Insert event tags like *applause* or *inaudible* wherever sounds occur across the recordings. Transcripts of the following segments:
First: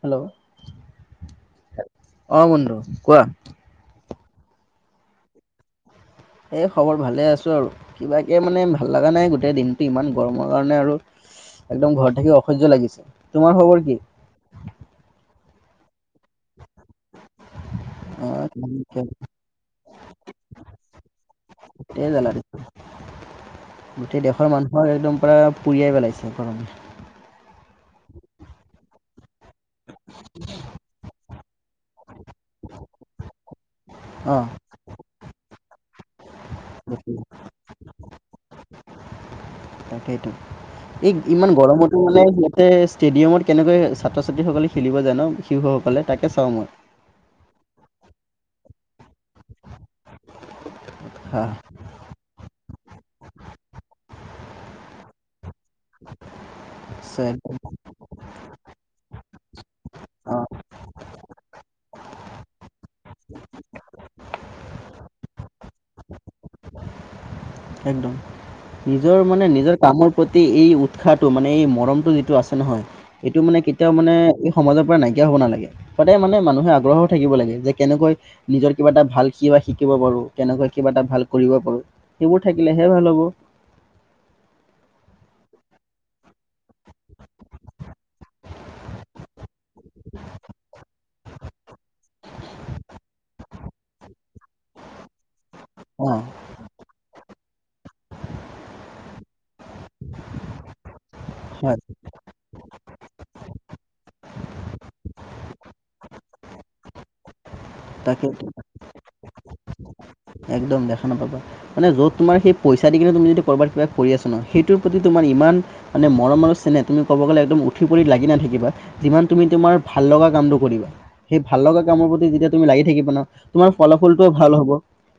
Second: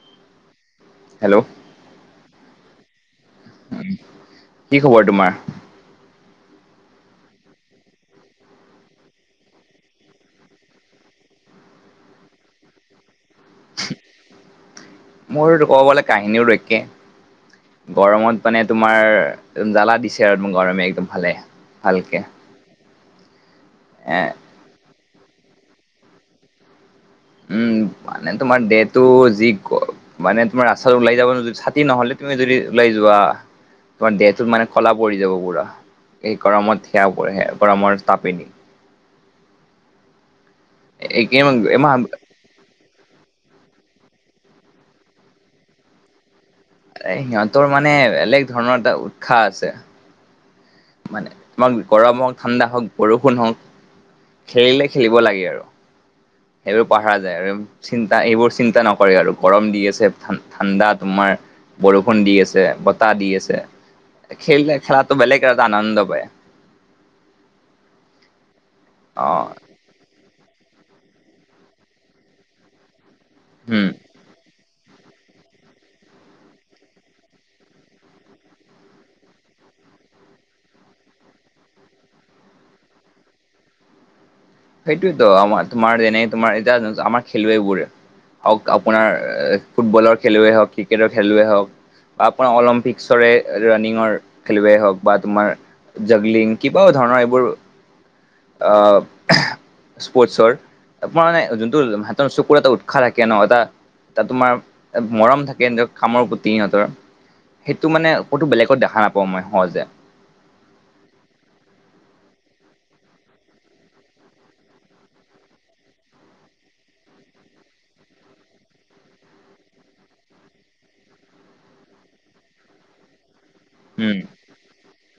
Hello. Hello অ বন্ধু কোৱা। কি খবৰ তোমাৰ? এই খবৰ ভালে আছোঁ আৰু, কিবাকে মানে ভাল লগা নাই, গোটেই দিনটো ইমান গৰমৰ কাৰণে আৰু একদম ঘৰত থাকি অসহ্য লাগিছে। তোমাৰ খবৰ কি? মোৰ ক'বলে কাহিনীও একে। অ গৰমত মানে তোমাৰ একম জ্বালা দিছে আৰু গৰমে একদম ভালে। গোটেই ভালকে। জ্বালা দিছে, এ গোটেই দেশৰ মানুহৰ একদম পৰা পুৰিয়াই পেলাইছে গৰম উম মানে তোমাৰ দেহটো যি মানে তোমাৰ ৰাস্তা ওলাই যাব নো ছাতি নহলে তুমি যদি ওলাই যোৱা তোমাৰ অ দেহটোত মানে কলা পৰি যাব পুৰা এই গৰমত সেয়া গৰমৰ তাপনি সেইটো এই ইমান গৰমতো মানে ইহতে ষ্টেডিয়ামৰ কেনেকৈ ছাত্ৰ ছাত্ৰীসকলে খেলিব জানো শিশুসকলে তাকে চাওঁ মই। সিহঁতৰ মানে বেলেগ ধৰণৰ এটা উৎসাহ আছে, মানে হা তোমাক গৰম ঠাণ্ডা হওক, বৰষুণ হওক খেলিলে খেলিব লাগে আৰু। সেইবোৰ পহাৰা যায় আৰু একদম চিন্তা এইবোৰ চিন্তা নকৰে আৰু। গৰম দি আছে, অ ঠাণ্ডা তোমাৰ বৰষুণ দি আছে, বতাহ দি আছে, খেল খেলাটো বেলেগ এটা আনন্দ পায়। একদম নিজৰ অ মানে নিজৰ কামৰ প্ৰতি এই উৎসাহটো মানে এই মৰমটো যিটো আছে নহয় এইটো মানে উম কেতিয়াও মানে এই সমাজত নাইকিয়া হ'ব নালাগে সদায় মানে মানুহে আগ্ৰহ হই থাকিব লাগে যে কেনেকৈ নিজৰ কিবা এটা ভাল কিবা শিকিব কিবা এটা ভাল কৰিব পাৰো সেইবোৰ থাকিলেহে ভাল হ'ব। সেইটোয়তো আমাৰ তোমাৰ যেনে তোমাৰ এতিয়া আমাৰ খেলুৱৈবোৰে হওক আপোনাৰ ফুটবলৰ খেলুৱেই হওক, ক্ৰিকেটৰ খেলুৱেই হওক, বা আপোনাৰ অলিম্পিকসৰে ৰানিঙৰ খেলুৱৈ হওক বা তোমাৰ অ', জগলিং কিবা ধৰণৰ এইবোৰ আহ স্পৰ্টচৰ আৰ মানে হয় যোনটো হাতৰ চকুৰ এটা উৎসাহ থাকে ন এটা তাত তোমাৰ মৰম থাকেৰ খামৰ প্ৰতি সিহঁতৰ সেইটো মানে তাকেইতো। ক'তো বেলেগত দেখা নাপাওঁ মই সহজে। একদম দেখা নাপাবা। মানে যত তোমাৰেই পইচা দি কিনে তুমি যদি ক'ৰবাত কিবা কৰি আছা ন সেইটোৰ প্ৰতি তোমাৰ ইমান মানে মৰম আৰু চেনেহ তুমি ক'ব গ'লে একদম উঠি পৰি লাগি নাথাকিবা যিমান তুমি তোমাৰ ভাল লগা কামটো কৰিবা। সেই ভাল লগা কামৰ প্ৰতি যেতিয়া তুমি লাগি থাকিবা ন তোমাৰ ফলাফল উম টোও ভাল হ'ব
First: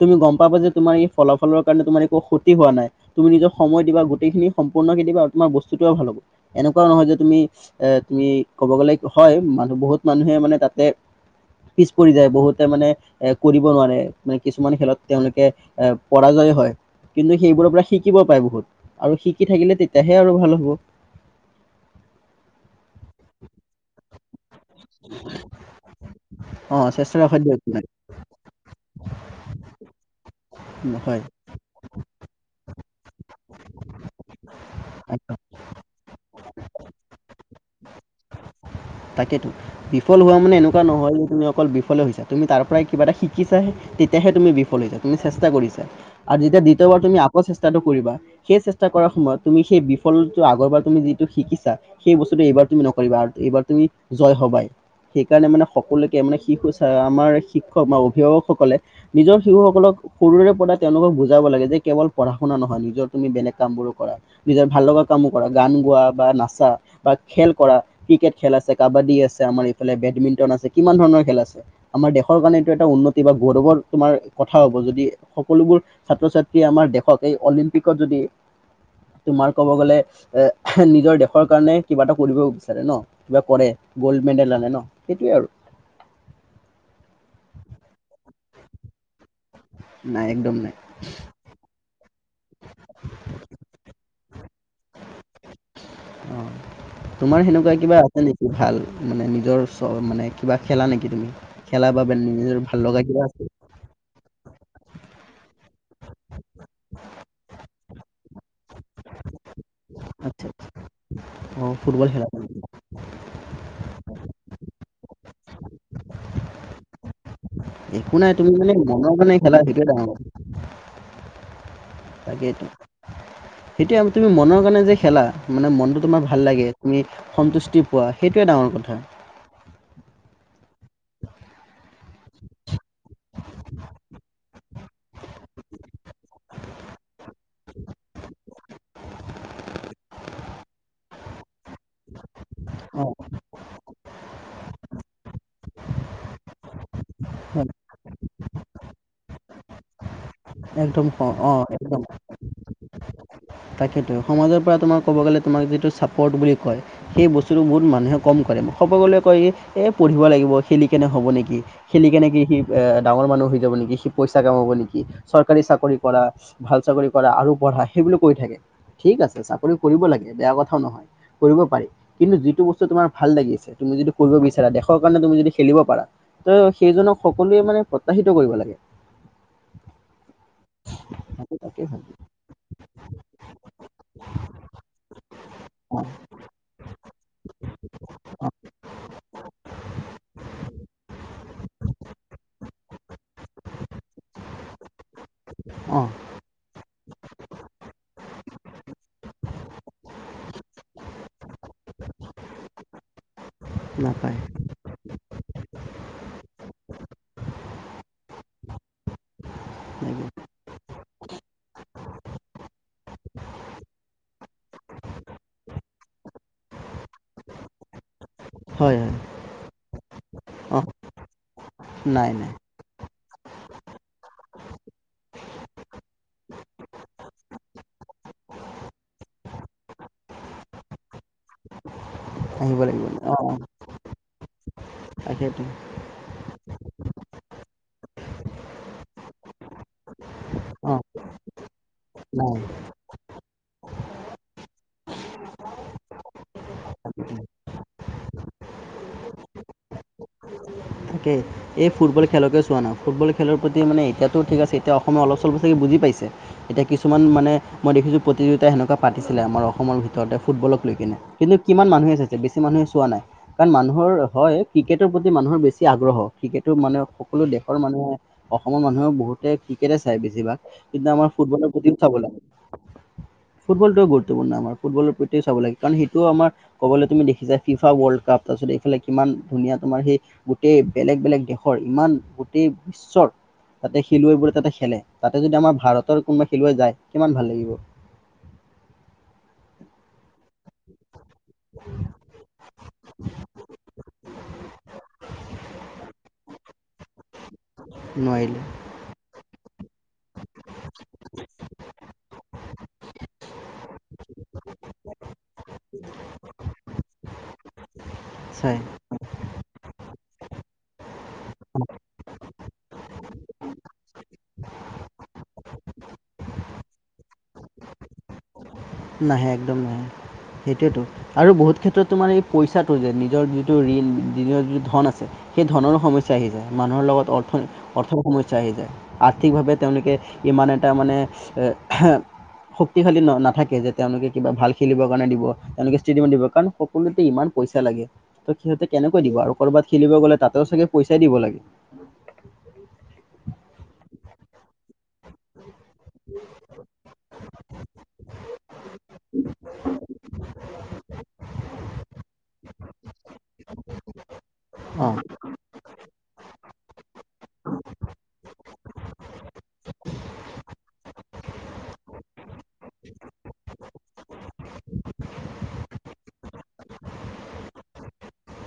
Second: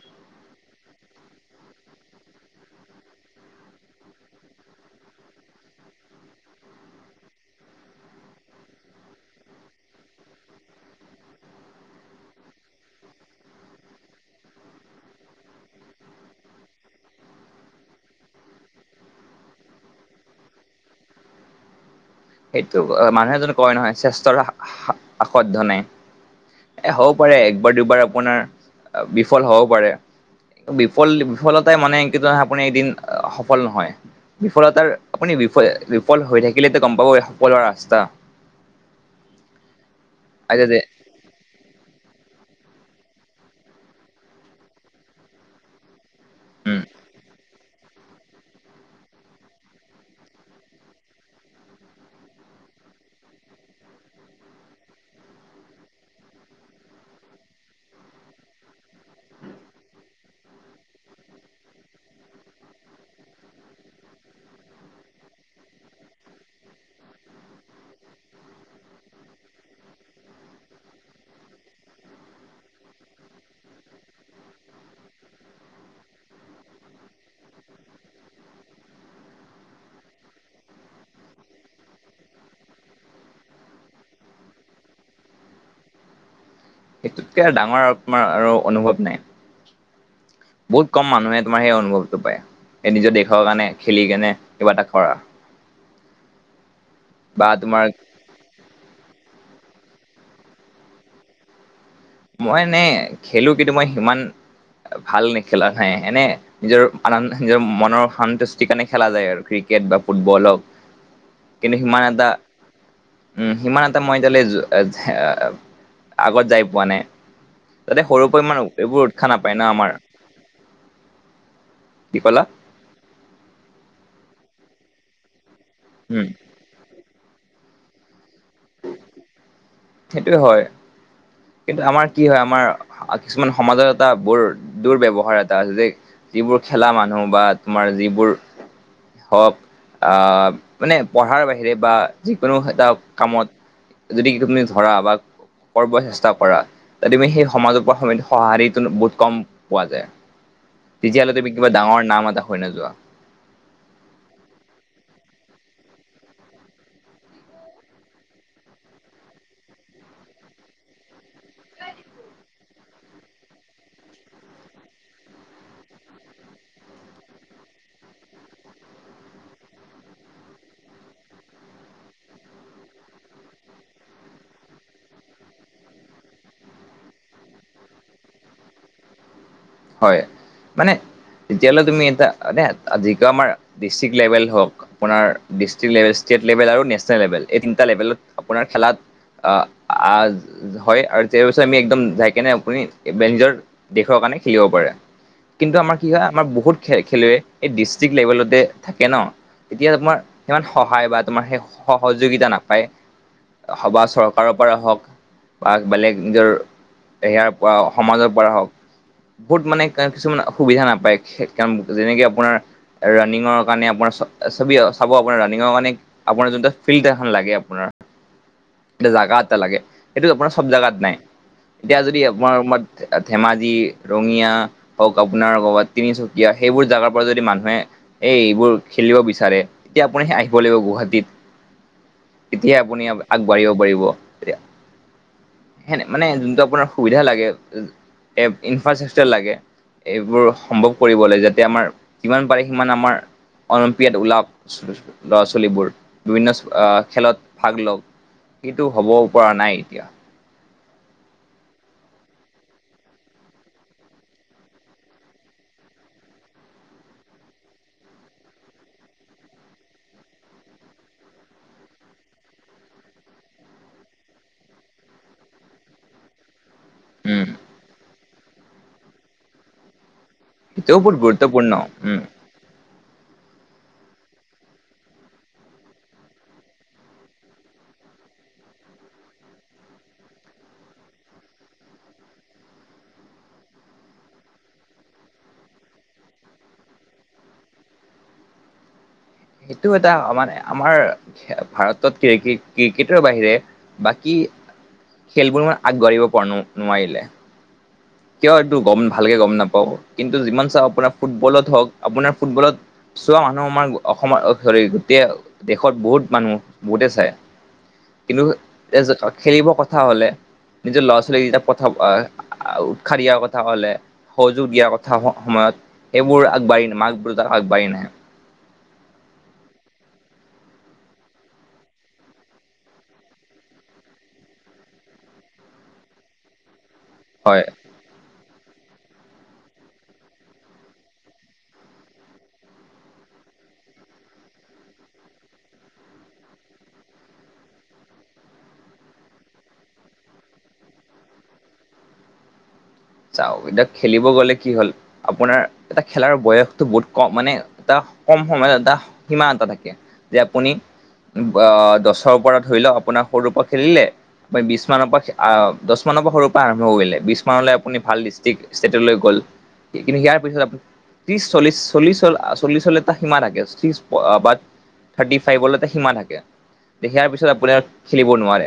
তুমি গম পাবা যে তোমাৰ এই ফলাফলৰ কাৰণে তোমাৰ একো ক্ষতি হোৱা নাই তুমি নিজক সময় দিবা গোটেইখিনি সম্পূৰ্ণ দিবা তোমাৰ বস্তুতও ভাল হ'ব এনেকুৱা নহয় যে তুমি এ তুমি ক'ব গ'লে হয় মানুহ বহুত বহুত মানুহে মানে তাতে পিছ পৰি যায় বহুতে মানে এ কৰিব নোৱাৰে। মানে কিছুমানে খেলত তেওঁলোকে এ পৰাজয় হয়। কিন্তু সেইবোৰৰ পৰা শিকিব পাই বহুত আৰু শিকি থাকিলে তেতিয়াহে আৰু ভাল হ'ব। *inaudible* সেইটো মানুহে এজন কয় নহয় চেষ্টাৰ সাদ্ধ নাই। অ এ হ'ব চেষ্টাৰ পাৰে অসাধ্য একো একবাৰ নাই দুবাৰ আপোনাৰ বিফল হব পাৰে, বিফল হয় বিফলতাই মানে কিন্তু আপুনি এদিন সফল নহয়। বিফলতাৰ আপুনি বিফ বিফল হৈ থাকিলেতো গম পাব সকলোৰে ৰাস্তা তাকেতো বিফল হোৱা মানে এনেকুৱা নহয় যে তুমি অকল বিফলে হৈছা। তুমি তাৰ পৰাই কিবা এটা শিকিছা তেতিয়াহে তুমি বিফল হৈছা তুমি চেষ্টা কৰিছা আৰু তেতিয়া উম দ্বিতীয়বাৰ তুমি আকৌ চেষ্টা চেষ্টাটো কৰিবা সেই চেষ্টা কৰাৰ সময়ত তুমি সেই বিফলটো আগৰ বাৰ তুমি যিটো শিকিছা সেই বস্তুটো এইবাৰ তুমি নকৰিবা এইবাৰ তুমি জয় হবাই। সেইকাৰণে মানে সকলোকে মানে শিশু আমাৰ শিক্ষক বা অভিভাৱক সকলে নিজৰ শিশুসকলক সৰুৰে পৰা তেওঁলোকক বুজাব লাগে যে কেৱল পঢ়া -শুনা নহয় নিজৰ তুমি বেলেগ কাম বোৰো কৰা নিজৰ ভাল লগা কামবোৰো কৰা। গান গোৱা বা নাচা বা খেল কৰা ক্ৰিকেট খেল খেল আছে কাবাডী আছে, আমাৰ ইফালে বেডমিন্টন আছে কিমান ধৰণৰ খেল আছে আমাৰ দেশৰ কাৰণে এইটো এটা উন্নত বা গৌৰৱৰ তোমাৰ কথা হ'ব যদি সকলোবোৰ ছাত্ৰ ছাত্ৰীয়ে আমাৰ দেশক এই অলিম্পিকত যদি উ *unintelligible* তোমাৰ ক'ব গলে এ নিজৰ দেশৰ কাৰণে কিবা এটা কৰিব বিচাৰে ন কিবা কৰে। গ'ল্ড মেডেল আনে ন সেইটোৱে আৰু। সেইটোতকে আৰু ডাঙৰ আৰু তোমাৰ আৰু অনুভৱ নাই। নাই একদম নাই বহুত ক'ম মানুহে তোমাৰ সেই অনুভৱ এই নিজৰ দেশৰ কাৰণে খেলি কেনে কিবা এটা কৰা। তোমাৰ সেনেকুৱা কিবা আছে নেকি ভাল? মানে নিজৰ চ মানে কিবা খেলা নেকি তুমি- খেলা বা বেন- নিজৰ মই ভাল নে লগা কিবা আছে খেলো কিন্তু মই সিমান ভাল নেখেলা। হয় এনে নিজৰ আন নিজৰ মনৰ সন্তুষ্টিৰ কাৰণে খেলা যায় আৰু ক্ৰিকেট বা আচ্ছা ফুটবলক হওক- অ কিন্তু সিমান ফুটবল এটা খেলা। উম সিমান এটা মই এতিয়া লে আগত যাই পোৱা নাই তাতে একো সৰুৰ নাই পৰা তুমি ইমান মানে এইবোৰ মনৰ উৎসাহ কাৰণে নাপায় ন খেলা সেইটোৱে আমাৰ ডাঙৰ কথা। কি ক'লা তাকেই সেইটোয়ে তুমি মনৰ কাৰণে যে খেলা- মানে মনটো তোমাৰ উম ভাল লাগে। তুমি সন্তুষ্টি পোৱা সেইটোৱে ডাঙৰ কথা। সেইটোয়ে হয় কিন্তু আমাৰ কি হয় আমাৰ কিছুমান সমাজৰ এটা বৰ দুব্যৱহাৰ এটা আছে যে যিবোৰ খেলা মানুহ বা তোমাৰ যিবোৰ হওক আহ মানে পঢ়াৰ বাহিৰে বা যিকোনো এটা অ কামত যদি কৰা বা কৰিব চেষ্টা কৰা তুমি সেই হয় সমাজৰ পৰা সঁহাৰি বহুত কম- পোৱা যায় একদম তেতিয়াহ'লে তুমি কিবা ডাঙৰ নাম এটা হৈ নাযোৱা। তাকেইেতো সমাজৰ পৰা তোমাৰ ক'ব গ'লে তোমাক যিটো। পৰ্ট বুলি কয় সেই বস্তুটো বহুত মানুহে কম কৰে সকলোৱে কয় এই পঢ়িব লাগিব খেলি কেনে- হব নেকি খেলিকেনে কি সি ডাঙৰ মানুহ হৈ যাব নেকি সি- পইচা কাম হব নেকি চৰকাৰী চাকৰি কৰা ভাল চাকৰি কৰা আৰু পঢ়া সেইবুলি কই থাকে। ঠিক আছে চাকৰি কৰিব লাগে বেয়া কথাও নহয় কৰিব পাৰি কিন্তু যিটো বস্তু তোমাৰ ভাল লাগি আছে। তুমি যিটো কৰিব বিচাৰা দেশৰ কাৰণে তুমি যদি খেলিব পাৰা ত সেইজনক সকলোৱে মানে প্ৰত্যহিত কৰিব লাগে। হয় মানে। মইতো তাকে তেতিয়াহলে তুমি এ ভাবো এে যিটো আমাৰ ডিষ্ট্ৰিক্ট লেভেল হওঁক আপোনাৰ ডষ্ট্ৰিক্ লেল- ষ্টেট লেভেল আৰু নেচনেল লেভেল এই তিনিটা লেভেলত আপোনাৰ খেলাত- অ হয় আৰু পিছত আমি একদম যাই পিনে আপুনি *unintelligible* কিয় পাৰে। কিন্তু আমাৰ অ অ কি হয় আমাৰ বহুত খ খেলুৱৈ এই ডিষ্ট্ৰিক্ট লেভেলতে থাকে। ন এতিয়া তোমাৰ সিমান সহায় বা তোমাৰ সেই সহযোগিতা নাপায়। সবা নাপায় চৰকাৰৰ পৰা হওক- বা বেলেগ নিজৰ ইয়াৰ পৰা সমাজৰ পৰা। হওক বহুত মানে লাগে। কিছুমান অসুবিধা নাপায় কাৰণ যেনেকে আপোনাৰ ৰানিঙৰ কাৰণে আপোনাৰ চ চাব আপোনাৰ ৰানিঙৰ কাৰণে আপোনাৰ যোনটো ফিল্ড এখন লাগে আপোনাৰ- হয় *inaudible* এয়া হয় জাগা এটা লাগে সেইটো আপোনাৰ চব অ জোগাত নাই এতিয়া যদি নাই নাই আপোনাৰ- ধেমাজি- ৰঙিয়া হওক আপোনাৰ কবাত তিনিচুকীয়া সেইবোৰ জাগাৰ পৰা যদি মানুহে এই এইবোৰ খেলিব বিচাৰে এতিয়া আপুনি আহিব লাগিব গুৱাহাটীত *unintelligible* তেতিয়াই আহিব আপুনি লাগিব অঁ অঁ আগবাঢ়িব পাৰিব। তেতিয়া তাকেইতো সেনে মানে যোনটো আপোনাৰ সুবিধা লাগে। এ ইনফ্ৰাষ্ট্ৰাকচাৰ লাগে এইবোৰ সম্ভৱ অঁ কৰিব লাগে যাতে আমাৰ যিমান নাই পাৰে সিমান আমাৰ। অলিম্পিয়াত ওলাওক ল'ৰা ছোৱালীবোৰ বিভিন্ন আহ খেলত ভাগ লওক- সেইটো হব পৰা নাই এতিয়া। তাকে এই ফুটবল খেলকে চোৱা নাই ফুটবল খেলৰ প্ৰতি মানে এয়াতো ঠিক আছে এতিয়া অসমে অলপ চলপ চাগে বুজি। এতিয়া কিছুমান মানে মই দেখিছোঁ প্ৰতিযোগিতা সেনেকুৱা পাতিছিলে আমাৰ অসমৰ ভিতৰতে ফুটবলক লৈ- কিন্তু আগ্ৰহ ক্ৰিকেতটো মানে সকলো উম দেশৰ মানুহে অসমৰ মানুহেও বহুতে ক্ৰিকেট চাই বেছিভাগ সেইটোও কিন্তু বহুত আমাৰ ফুটবলৰ গুৰুত্বপূৰ্ণ প্ৰতিও চাব উম লাগে। ফুটবলটোও গুৰুতপূৰ্ণ আমাৰ, ফুটবৰ প্ৰতিও চাব লাগে কাৰণ সেইটোও আমাৰ কবলৈ তুমি দেখিবা ফিফা ৱৰ্ল্ড কাপ তাৰপিছত এইফালে কিমান ধুনীয়া তোমাৰ সেই গোটেই বেলেগ বেলেগ দেশৰ ইমান গোটেই বিশ্বৰ তাতে খেলুৱৈবোৰে তাতে খেলে, তাতে যদি আমাৰ ভাৰতৰ কোনোবা খেলুৱৈ যায় কিমান ভাল লাগিব। *inaudible* এইটো এটা মানে আমাৰ ভাৰতত কি কিক কিক ক্ৰিকেটৰ বাহিৰে বাকী খেলবোৰ আগবাঢ়িব পৰা ন - নোৱাৰিলে। কিয় নোৱাৰিলে এইটো গম ভালকে গম নাপ ও কিন্তু যিমান চাও আপোনাৰ ফুটবলত হওক আপোনাৰ ফুটবলত চোৱা মানুহ আমাৰ অসমৰ *unintelligible* *unintelligible* গোটেই দেশত বহুত মানুহ বহুতে চাই। কিন্তু চাই *unintelligible* খেলিব কথা হ'লে নিজৰ ল'ৰা ছোৱালী যেতিয়া পঠা *unintelligible* শিক্ষা দিয়াৰ কথা কলে, সহযোগ দিয়াৰ কথা স - সময়ত এইবোৰ আগবাঢ়ি মাক দেউতাক আগবাঢ়ি নাহে। *inaudible* নাহে একদম নাহে। সেইটোৱেতো। সেই ধনৰো সমস্যা আহি যায় মানুহৰ লগত অৰ্থ হয় - অৰ্থৰ সমস্যা চা আহি যায়, আৰ্থিকভাৱে তেওঁলোকে ইমান এটা মানে *unintelligible* শক্তিশালী ন - নাথাকে যে তেওঁলোকে কিবা ভাল খেলিবৰ কাৰণে দিব, তেওঁলোকে ষ্টেডিয়ামত দিব কাৰণ সকলোতে ইমান পইচা লাগে, ত' তাতে কেনেকৈ দিব আৰু, কৰ'ৰবাত খেলিব গ'লে তাতেও চাগে পইচাই দিব লাগে। চাও এতিয়া খেলিব গ'লে কি হল আপোনাৰ এটা খেলাৰ বয়সটো বহুত কম, মানে এটা কম সময়ত এটা সীমা এটা থাকে। যে আপুনি অ দছৰ পৰা ধৰি লওক আপোনাৰ সৰুৰ পৰা খেলিলে, আপুনি বিছ মানৰ অঁ পৰা আ দছ মানৰ পৰা সৰুৰ পৰা আৰম্ভ কৰিলে, বিছ মানলে আপুনি ভাল ডিষ্ট্ৰিক্ট ষ্টেটলৈ গ'ল কিন্তু ইয়াৰ পিছত আপু ত্ৰিছ চল্লিছ, চল্লিছ হল। চল্লিছলে এটা সীমা থাকে *unintelligible* থাৰ্টি ফাইভলে এটা সীমা থাকে। সিয়াৰ পিছত আপুনি আৰু খেলিব নোৱাৰে।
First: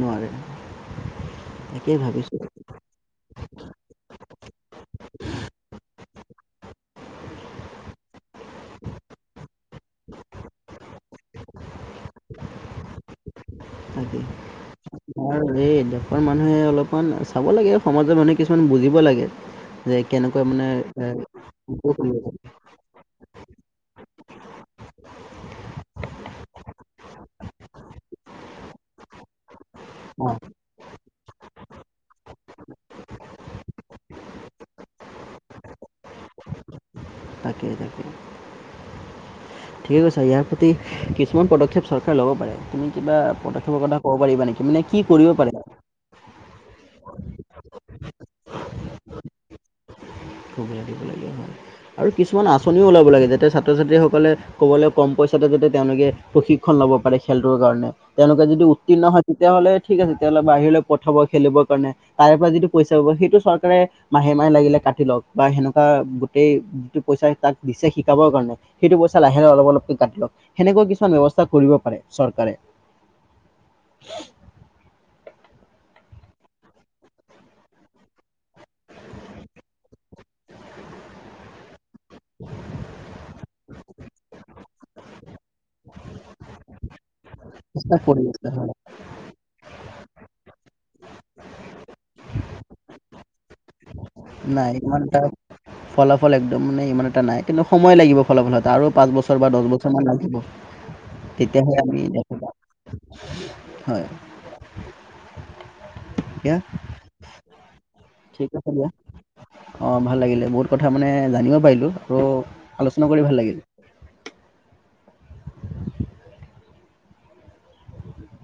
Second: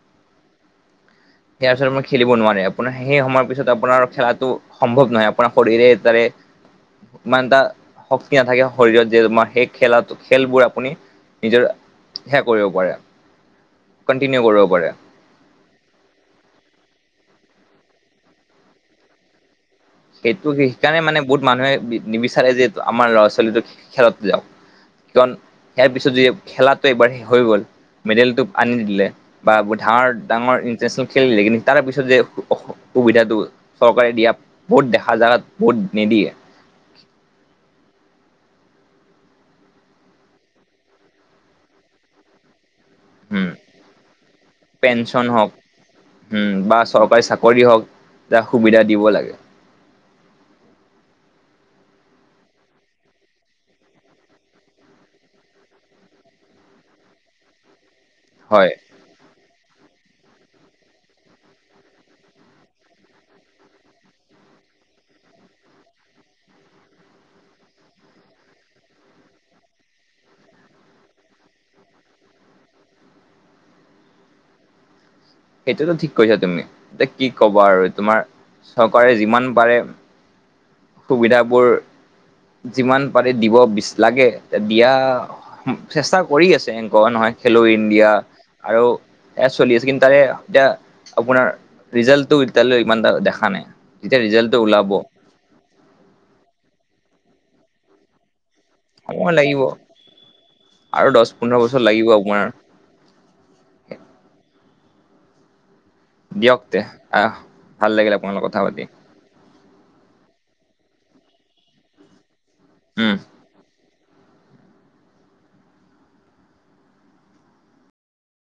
নোৱাৰে সিয়াৰ পিছত তাকেই আৰু খেলিব ভাবিছো নোৱাৰে। আপোনাৰ সেই সময়ৰ পিছত আপোনাৰ খেলাটো সম্ভৱ নহয়, আপোনাৰ শৰীৰে তাৰে ইমান এটা শক্তি নাথাকে শৰীৰত যে তোমাৰ সেই খেলা টো খেলবোৰ আপুনি নিজৰ সেয়া কৰিব পাৰে। তাকে কন্টিনিউ কৰিব পাৰে *unintelligible* দেশৰ মানুহে অলপমান চাব লাগে আও, সমাজৰ মানুহে কিছুমান বুজিব লাগে। যে কেনেকৈ সেইটো মানে সেইকাৰণে এ মানে বহুত মানুহে নিবিচাৰে যে আমাৰ ল'ৰা ছোৱালীটো খেলত যাওক। কন ইয়াৰ পিছত য খেলাটো নে এবাৰ হৈ গ'ল। মেডেলটো আনি দিলে বা ব ধাৰ অ ডাঙৰ ইণ্টাৰনেচনেল খেল দিলে কিন্তু তাৰে পিছত যে সুবিধাটো চৰকাৰে দিয়া বহুত দেখা জাগাত বহুত নিদিয়ে। তাকে তাকে ঠিকে কৈছা ইয়াৰ প্ৰতি কিছুমান পদক্ষেপ চৰকাৰে ল'ব পাৰে। কিবা পদক্ষেপৰ কথা কব পাৰিবা নেকি মানে কি কৰিব পাৰে? উম বা চৰকাৰী চাকৰি হওক যাক সুবিধা দিব লাগে। সুবিধা দিব লাগে, উম। আৰু কিছুমান আঁচনিও ওলাব লাগে, যাতে ছাত্ৰ ছাত্ৰীসকলে ক'বলে কম পইাতে যাতে তেওঁলোকে প্ৰশিক্ষণ ল'ব পাৰে খেলটোৰ কাৰণে তেওঁলোকে যদি হয় উত্তীৰ্ণ হয় তেতিয়াহলে ঠিক আছে তেতিয়াহ'লে বাহিৰলৈ পঠাব খেলিবৰ কাৰণে তাৰে পৰা যিটো পইচা পাব সেইটো চৰকাৰে মাহে মাহে লাগিলে কাটি লওক বা সেনেকুৱা গোটেই যিটো পইচা তাক দিছে শিকাবৰ কাৰণে সেইটো পইচা লাহে অলপ অলপকে কাটি লওক। সেনেকুৱা কিছুমান ব্যৱস্থা কৰিব ব পাৰে চৰকাৰে। *inaudible* সেইটোতো ঠিক কৈছা তুমি এতিয়া কি কবা আৰু তোমাৰ চৰকাৰে যিমান পাৰে সুবিধাবোৰ যিমান পাৰি দিব বিচ লাগে দিয়া চেষ্টা কৰি আছে এনকৱা নহয়। খেলো চেষ্টা ইণ্ডিয়া কৰি আছে হয় আৰু এয়া চলি আছে কিন্তু তাৰে এতিয়া আপোনাৰ ৰিজাল্টটো এতিয়ালৈ ইমান দেখা নাই। যেতিয়া ৰিজাল্টটো নাই ওলাব ইমান এটা ফলাফল একদম মানে ইমান এটা নাই, কিন্তু সময় লাগিব ফলাফলত। তাৰো পাঁচ সময় বছৰ বা লাগিব দহ বছৰমান লাগিব। আৰু দহ পোন্ধৰ তেতিয়াহে বছৰ আমি লাগিব দেখি আপোনাৰ পাম, হয় দিয়া দিয়ক তে আহ ভাল লাগিলে আপোনালত ঠিক কথা আছে পাতি। দিয়া অঁ ভাল লাগিলে বহুত কথা মানে জানিব পাৰিলোঁ আৰু আলোচনা উম কৰি ভাল লাগিল। *inaudible*